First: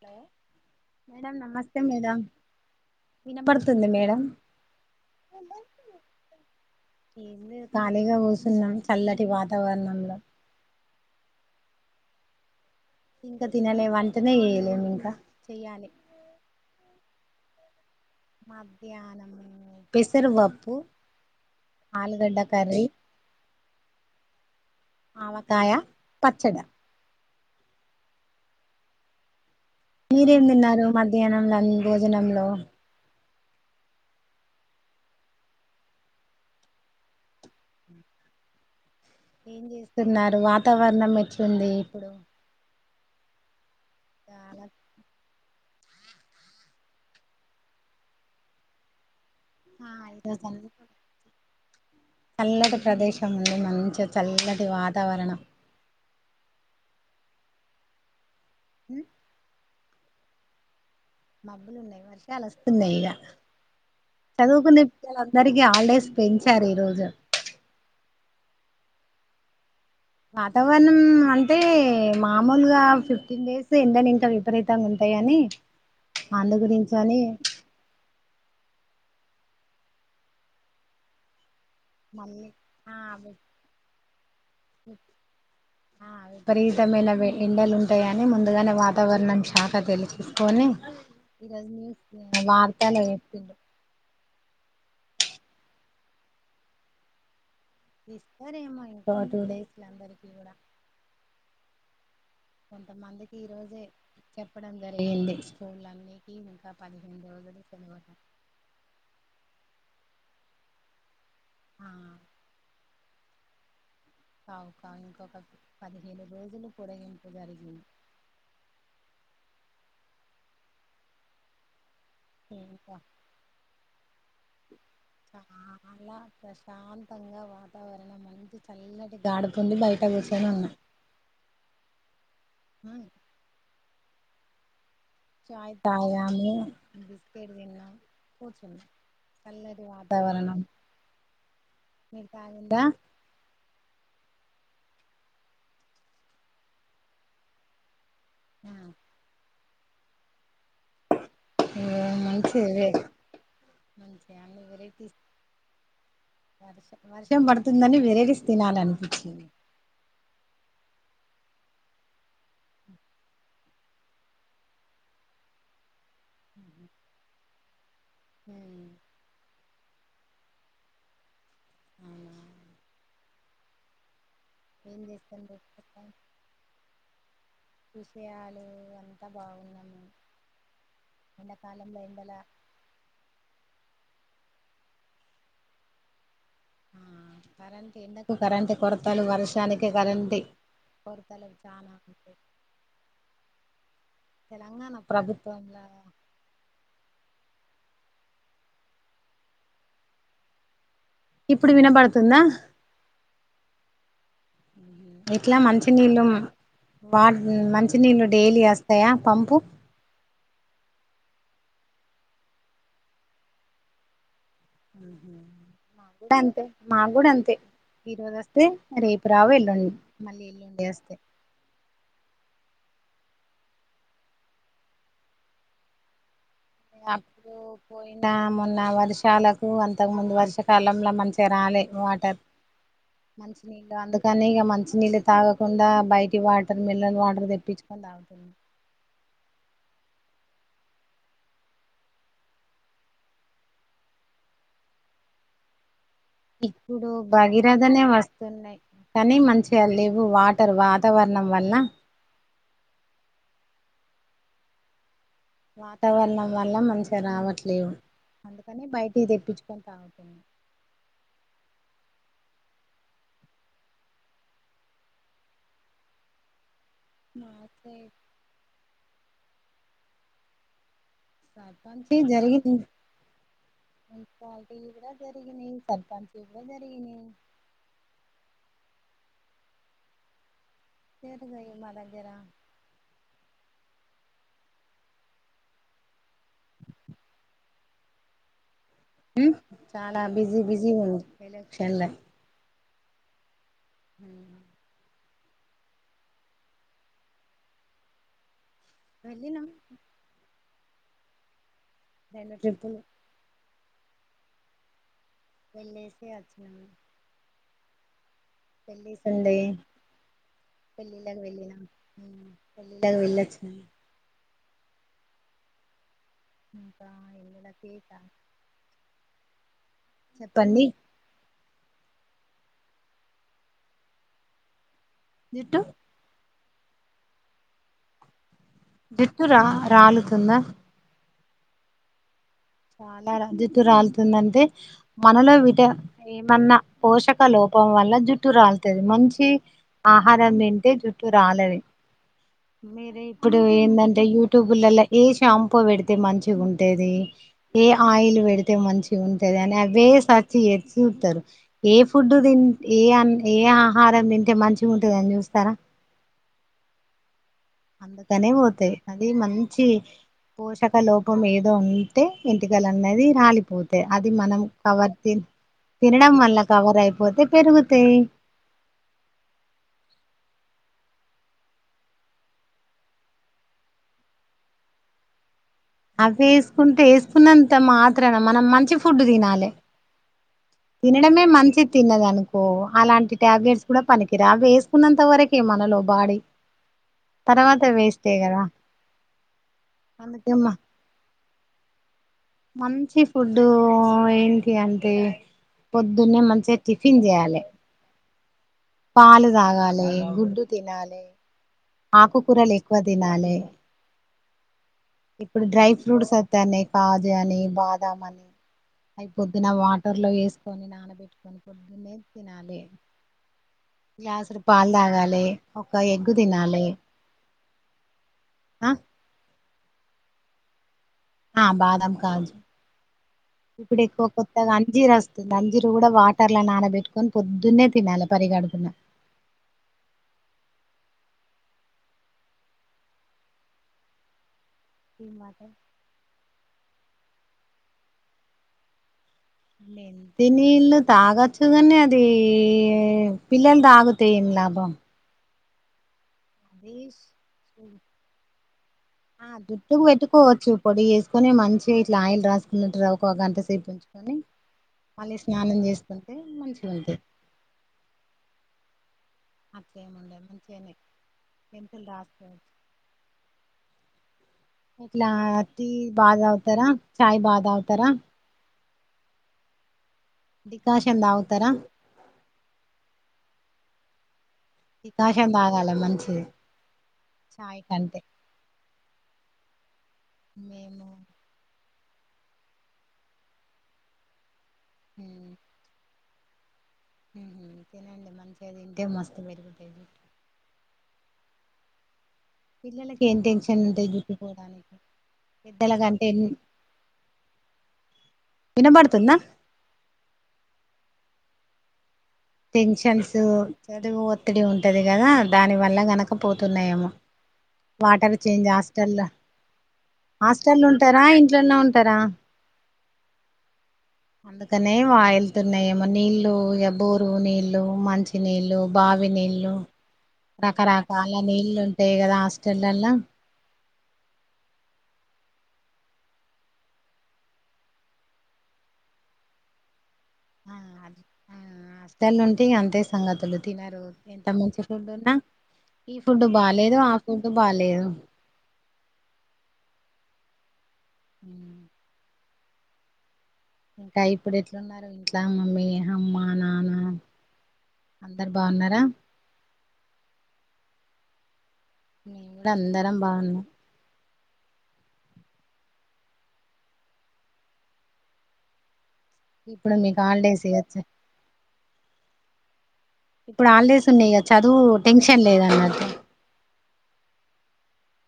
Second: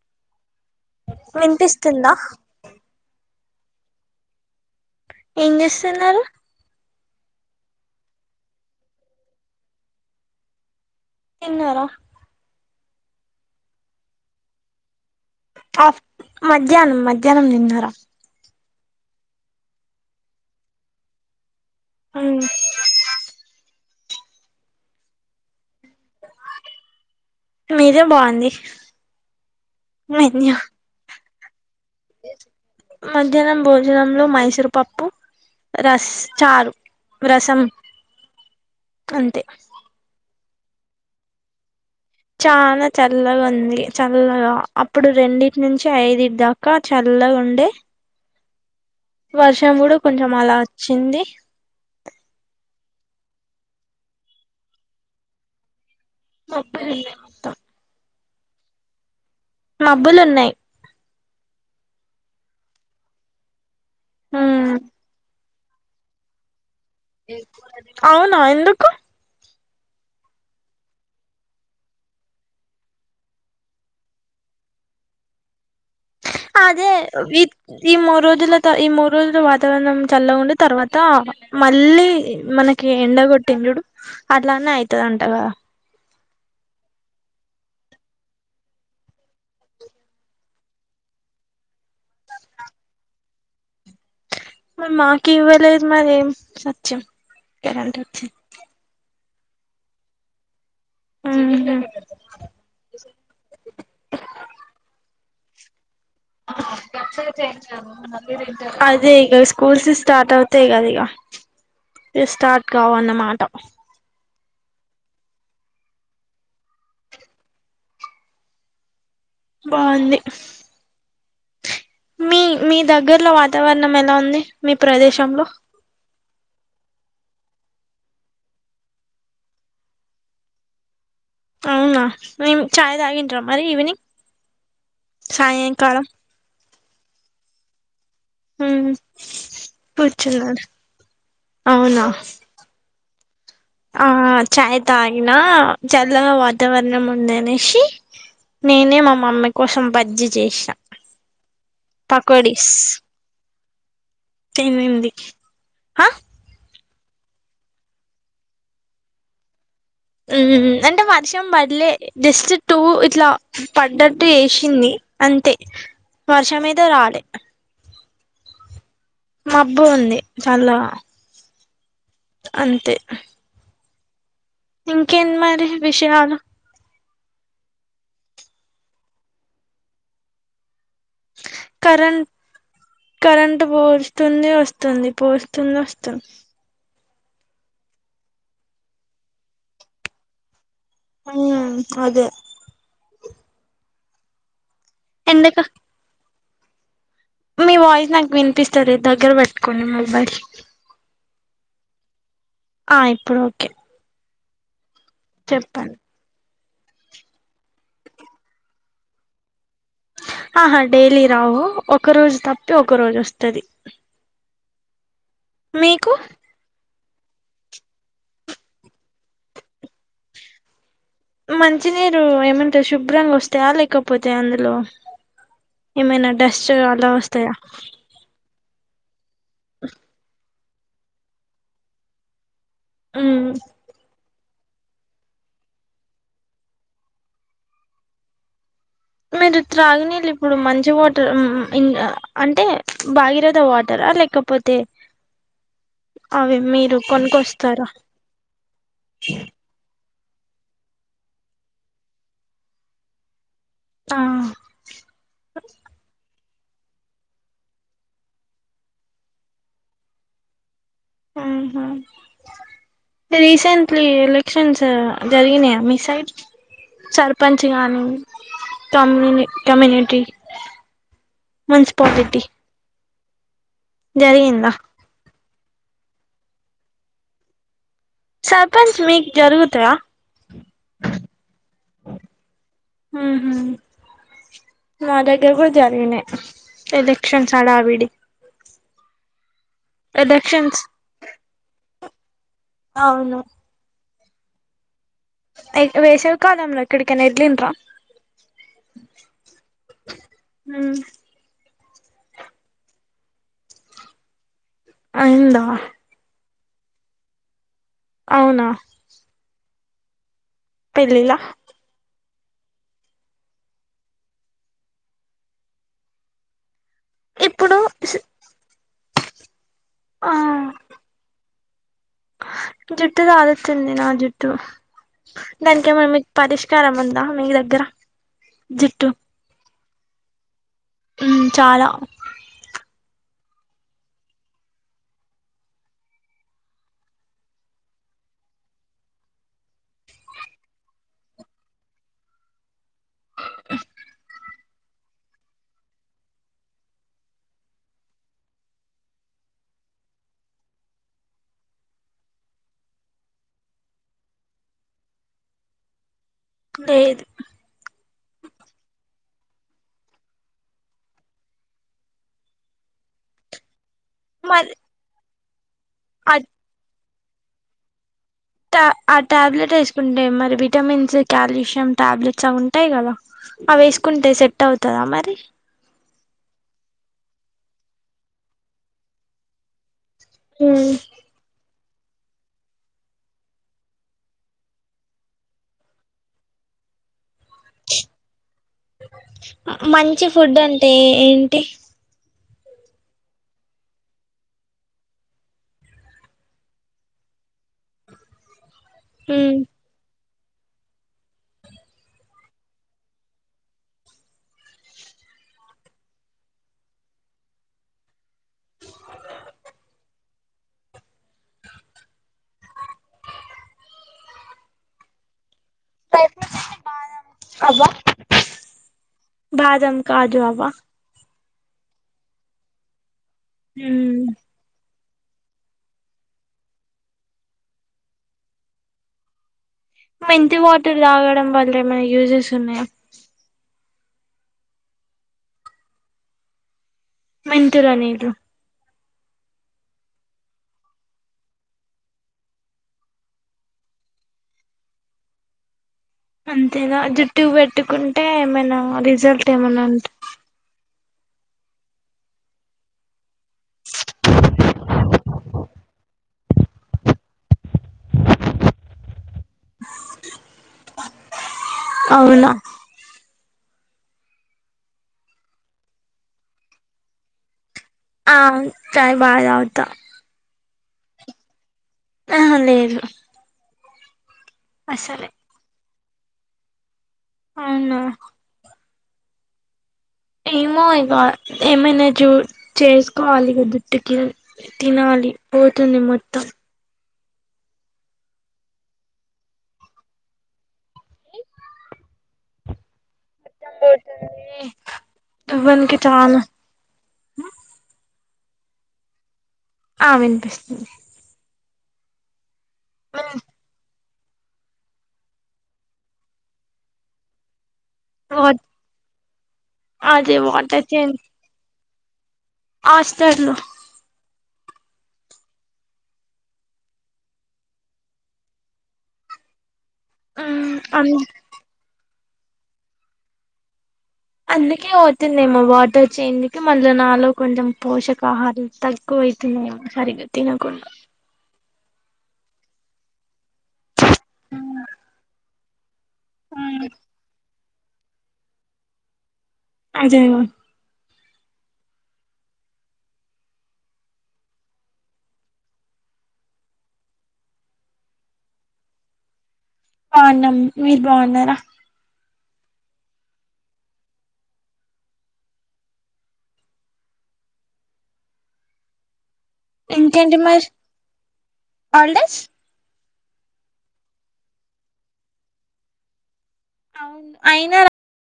Hello madam నమస్తే వినిపిస్తుందా madam వినపడుతుంది మేడం ఏం ఇంద.... చేస్తున్నారు ఖాళీగా కూచున్నాం చల్లటి వాతావరణం లో తిన్నార ఇంకా తినలే వంటనే చేయలేదు ఇంకా చెయ్యాలి ఆఫ్ మధ్యాహ్నం మధ్యాహ్నం తిన్నార మధ్యాహనం పెసరువప్పు ఆలుగడ్డ కర్రీ ఆవకాయ పచ్చడ మీదే బాగుంది మీరేం మెన్యూ తిన్నారు మధ్యాహ్నంల మీ భోజనంలో మధ్యాహ్నం భోజనంలో మైసూరు పప్పు రస్ చారు రసం అంతే ఏం చేస్తున్నారు వాతావరణం ఎట్లుంది చాలా చల్లగా ఉంది చల్లగా చాలా అప్పుడు రెండిట్ నుంచి ఐదుటి దాకా చల్లగా ఉండే వర్షం ఆ గూడా కొంచం ఈరోజు అలా వచ్చింది చల్లటి ప్రదేశం ఉంది మంచిగా చల్లటి వాతావరణం మబ్బు ఉన్నయ్ ఉ మబ్బులు ఉన్నాయి మబ్బులు ఉన్నాయి వర్షాలు వస్తున్నాయి ఇగా చదువుకునే పిల్లల అందరికీ హాలిడేస్ పెంచారు ఈరోజు అవునా ఎందుకు వాతావరణం అంటే మామూలుగా ఫిఫ్టీన్ డేస్ ఎండ్లు ఇంకా విపరీతంగా ఉంటాయని ఆఆఆ....... అదే విక్ ఈ మూడు రోజుల ఈ మూడు రోజుల వాతావరణం చల్ల ఉండి తర్వాత. మళ్ళీ మనకి ఎండగొట్టింది చూడు అట్లానే అయితంట గదా ఆ.... విపరీతమైన ఎండలు ఉంటాయని ముందుగానే వాతావరణం శాఖ తెలుసుకొని ఈ రోజు న్యూస్ వార్తలు చెప్పిన్రు మాకి ఇవ్వలేదు మరి ఏం సత్యం కరెంట్ వచ్చింది సరేమ్మ ఇంకో టూ డేస్ అందరికీ గూడా ఉహు కొంతమందికి ఈ రోజే చెప్పడం జరిగింది స్కూల్ అన్ని ఇంకా పదిహేను రోజులు సెలవలు అదే ఇగా స్కూల్స్ స్టార్ట్ అవుతాయి గదా ఇగా ఆ ఇ స్టార్ట్ కావన్నమాట.... కావు కా ఇంకొక పదిహేను రోజులు పోడగింపు జరిగింది బాగుంది. మీ మీ ఇంకా దగ్గరలో వాతావరణం ఎలా ఉంది మీ ప్రదేశంలో చాల ప్రశాంతంగా వాత వరన మంచి చల్లటి గాడతోండి బయట కూసోని ఉన్నా అవునా నం చాయ్ ఉమ్, తాగింరా మరి ఈవెనింగ్. చాయ్ తాగాము బిస్కెట్థిన్నామ్ ఉ వాతావరణం కూర్చున్నారు అవునా. దా ఆ చాయ్ తాగినా చల్లగ వాతావరణం ఉంది అనేసి ఆ, నేనే మా మమ్మి కోసం బజ్జి చేసిన ఆ మంచిది పకోడీస్ వే మంచి అన్ని తినింది వెరైటీస్ హ్ వర్షం పడుతుందని వెరైటీస్ తినాలనిపించింది. ఊ అంటే వర్షం బడ్లే జస్ట్ టూ ఇట్లా పడ్డట్టు జేసింది అంతే వర్షం ఐతే రాలే ఉ మబ్బు ఉంది చల్లగా అవును అంతే ఏం ఇంకేంది చేస్తాం మరి ప్రస్తుతం విషయాలు విషయాలు అంత బాగున్నము ఎండాకాలంలో ఎండల కరెంటు బోస్తుంది ఒస్తుంది పోస్తుంది ఒస్తుంది కరెంటు ఎండకు కరెంటి కొరతలు వర్షనికి కరెంటి కొరతలు ఉమ్ చాన అదే తెలంగాణ ఎండక ప్రభుత్వంల మీ వాయిస్ నాక్ వినిపిస్తలేద్ దగ్గర బెట్టుకోండి మొబైల్ ఇప్పుడు వినబడుతుంద ఆ ఇప్పుడు ఒకే ఎట్ల మంచి నీళ్ళు ఉమ్ వాడ్ మంచినీళ్ళు డేలి వస్తాయ పంపు అహా డేలీ రావు ఒక రోజు తప్పితె ఒక రోజు ఒస్తది మీకు [unintelligible] మాకు గుడ అంతే ఈ రోజు అస్తే రేపు రావు ఎల్లుండి మళ్ళీ ఎల్లుండి వస్తె మంచి నీరు ఏమంటే శుభ్రంగ ఒస్తయ లేకపోతే అందులో ఏమైన డస్ [unintelligible] నా మొన్న వర్షాలకూ అంతకు ముందు వర్షాకాలంల మంచిగ రాలే వాటర్ మ్మ్ మంచి నీళ్లు [unintelligible] కనీ ఇగ మంచి నీళ్ళు తాగకుండా బయటి వాటర్ మిన్రల్ వాటర్ దెప్పిచుకొని దాగుతం [unintelligible] మీరు త్రాగునీళ్ళు ఇప్పుడు మంచి వాటర్ ఉమ్ ఉమ్ ఇంగ అంటే భాగీరథ వాటర లేకపో తే ఇప్పుడూ కొనుకొస్తారా భగీరథనే వస్తున్నాయ్ కనీ మం [unintelligible] వాటర్ వాతావరణం వల్ల ఆ వాతావరణం వల్ల మంచిగ రావట్లేవు అందుకని బయటియి దెప్పించుకొని తాగుతున్నం ఆహా రీసెంట్లీ ఎలక్షన్స్ జరిగినయ మీ సైడ్? మా సర్పంచ్ గానీ సైడ్ కమ్యుని కమ్యునిటి [unintelligible] జరిగింది జరిగిందా మున్సిపాలిటీ గుడ జరిగినయి సర్పంచ్ వి గుడ జరిగినయ్ సర్పంచ్ మీక్ జరుగుతయ జరగై మా దగ్గర ఊహు మా దగ్గర గుడ జరిగినయ్ ఎలెక్షన్స్ హడ విడి చాల బిజీ ఎలక్షన్స్ బిజీ ఉంది ఎలక్షన్ల అవును హు వేషవి కాలం లో ఎక్కడికైన [unintelligible] వెళ్ళిన హు రెండు ట్రిప్పుల్ అయింద వెళ్ళేసే అచ్చిన అవున [unintelligible] పెళ్ళిలా పెళ్ళిలకి వెళ్ళన పెళ్లిళ్లకు వెళ్ళొచ్చి ఇప్పుడు ఆ చెప్పండి జుట్టు రాలుతుంది నా జుట్టు జుట్టు దానికేమన్న పరిష్కారం ఉందా మీ దగ్గరా జుట్టు జుట్టు రా రాలుతుందా ఉమ్ చాలా చాలా రా జట్టు రాలుతుందంటే మనలో విట ఏమన్నా పోషక లోపం వల్ల జుట్టు రాలుతది మంచి ఆహారం తింటే జుట్టు రాలది మీరు ఇప్పుడు ఏందంటే యూట్యూబ్ల్ల లో ఏ షాంపూ పెడితే మంచిగా ఉంటది ఏ ఆయిల్ పెడితే మంచిగా ఉంటది అని అవే సర్చ్ చేసి చూతారు ఏ ఫుడ్డు తి ఏ అ ఏ ఆహారం తింటే మంచిగా ఉంటుందని చూస్తారా లేదు అందుకనే పోతాయి అది మంచి పోషక లోపం ఏదో ఉంటే ఎంటికలు అన్నది రాలి పోతై అది మనం మరి కవర్ త తినడం ఆ వల్ల కవర్ అయిపోతే పెరుగుతాయి ఆ టా ట్యాబ్లెట్ వేసుకుంటే మరి విటమిన్స్ కాల్షియం టాబ్లెట్స్ అవి ఉంటాయి కదా అవి వేసుకుంటే సెట్ అవుతదా మరి అవి వేసుకుంటే వేసుకున్నంత మాత్రాన మనం మంచి ఫుడ్ తినాలి హ తినడమే మంచి తిన్నదనుకో అలాంటి టాబ్లెట్స్ కూడా పనికిరావు వేసుకున్నంత వరకే మనలో బాడీ తర్వాత వేస్టే కదా మంచి అందుకే ఫుడ్ మ అంటే ఏంటి మంచి ఫుడ్డు ఏంటి అంటే పొద్దున్నే మంచిగా టిఫిన్ చేయాలి పాలు తాగాలి గుడ్డు తినాలి ఆకుకూరలు ఎక్కువ తినాలే ఇప్పుడు డ్రై ఫ్రూట్స్ వస్తాన్నాయి కాజు అని బాదాం అని అవి పొద్దున వాటర్ లో వేసుకొని నానబెట్టుకొని పొద్దున్నే తినాలి గ్లాసడు పాలు తాగాలే ఒక ఎగ్గు తినాలి అవ్వ ఆ బాదం కాజు అవ్వ ఆ బాదం కాజు ఇప్పుడు ఎక్కువ కొత్తగా అంజీర వస్తుంది అంజీరు కూడా వాటర్ నానబెట్టుకొని పొద్దున్నే తినాలి పరిగడుపున మెంతి వాటర్ తాగడం వల్ల ఏమైనా యూజెస్ ఉన్నాయా ఏం వాటర్ మెంతుల నీళ్లు లే మెంతి నీళ్ళు తాగచ్చు కానీ అది పిల్లలు తాగుతే ఏం లాభం అంతేనా జుట్టుకు అది పెట్టుకుంటే ఏమైనా రిజల్ట్ ఆ ఏమన్నా జట్టు కు ఉంట పెట్టు కొవచ్చు పొడి చేసుకొని మంచిగా ఇట్లా ఆయిల్ రాసుకున్నట్ రా ఒక గంట సేపు ఉంచుకొని మళ్ళీ స్నానం చేస్తుంటే మంచిగా ఉంటది అట్లా ఏముండదు మంచిగానే మెంతులు అవునా రాసుకోవచ్చు ఇట్లా టీ బాగా తాగుతారా చాయ్ బాగా తాగుతారా ఆ ఛాయ్ బాగా తాగుతా డికాషన్ తాగుతరా ఆహా లేదు అసలే డికాషన్ తాగాల మంచిది చాయ్ అవునా కంటే ఏమో మేము ఇగ ఏమన చూ చేసుకోవాలి ఇగ జుట్టుకి తినాలి పోతుంది మొత్తం హ్మ్ హు తినండి మంచిగ తింటే మస్తు పెరుగుతది జుట్టు పిల్లకి ఏమ్ టెన్షన్ ఏముంటయ్ జుట్టు పొడానికి పెద్దల దువ్వనికి కంటే చాలా ఎన్ వినబడుతుందా ఆ వినిపిస్తుంది టెన్షన్స్ చదువు ఒత్తిడి ఉంటది కదా దాని వల్ల గనక పోతున్నాయేమో వాటర్ చేంజ్ హాస్టల అదే హాస్టల్ల వాటర్ ఉంటరా ఇంట్లోనే ఉంటారా హాస్టల్ లో అందుకనే వాయిల్తున్నాయేమో నీళ్లు ఇగ బోరు నీళ్లు మంచి నీళ్ళు బావి నీళ్ళు రకరకాల నీళ్ళు ఉంటాయి కదా హాస్టల్లల్ల అందుకే అవుతుందేమో వాటర్ చేంజ్ కి మల్ల నాలో కొంచం పోషకాహారాలు తక్కువ అవుతున్నాయమో సరిగా [inaudible] ఆ హాస్టల్ లో ఉంటే ఇంగ అంతే సంగతులు తినరు ఎంత మంచి ఫుడ్ ఉన్నా ఈ ఫుడ్ బాలేదు ఆ ఫుడ్ బాలేదు అజేయవా ఉమ్ ఇంకా ఇప్పుడు ఎట్లున్నారు ఇంట్లా మమ్మీ అమ్మ నాన్న అందరు బాగున్నారా బాగున్నాం మీరు బాగున్నారా మేము కూడా అందరం బాగున్నామ్ ఇప్పుడు మీకు ఇంకేంటి హాలిడేస్ మశ్ ఇయొచ్చు హాల్డేస్ ఇప్పుడు హాల్డేస్ ఉన్నాయి కదా చదువు టెన్షన్ లేదు అన్నట్టు అయినా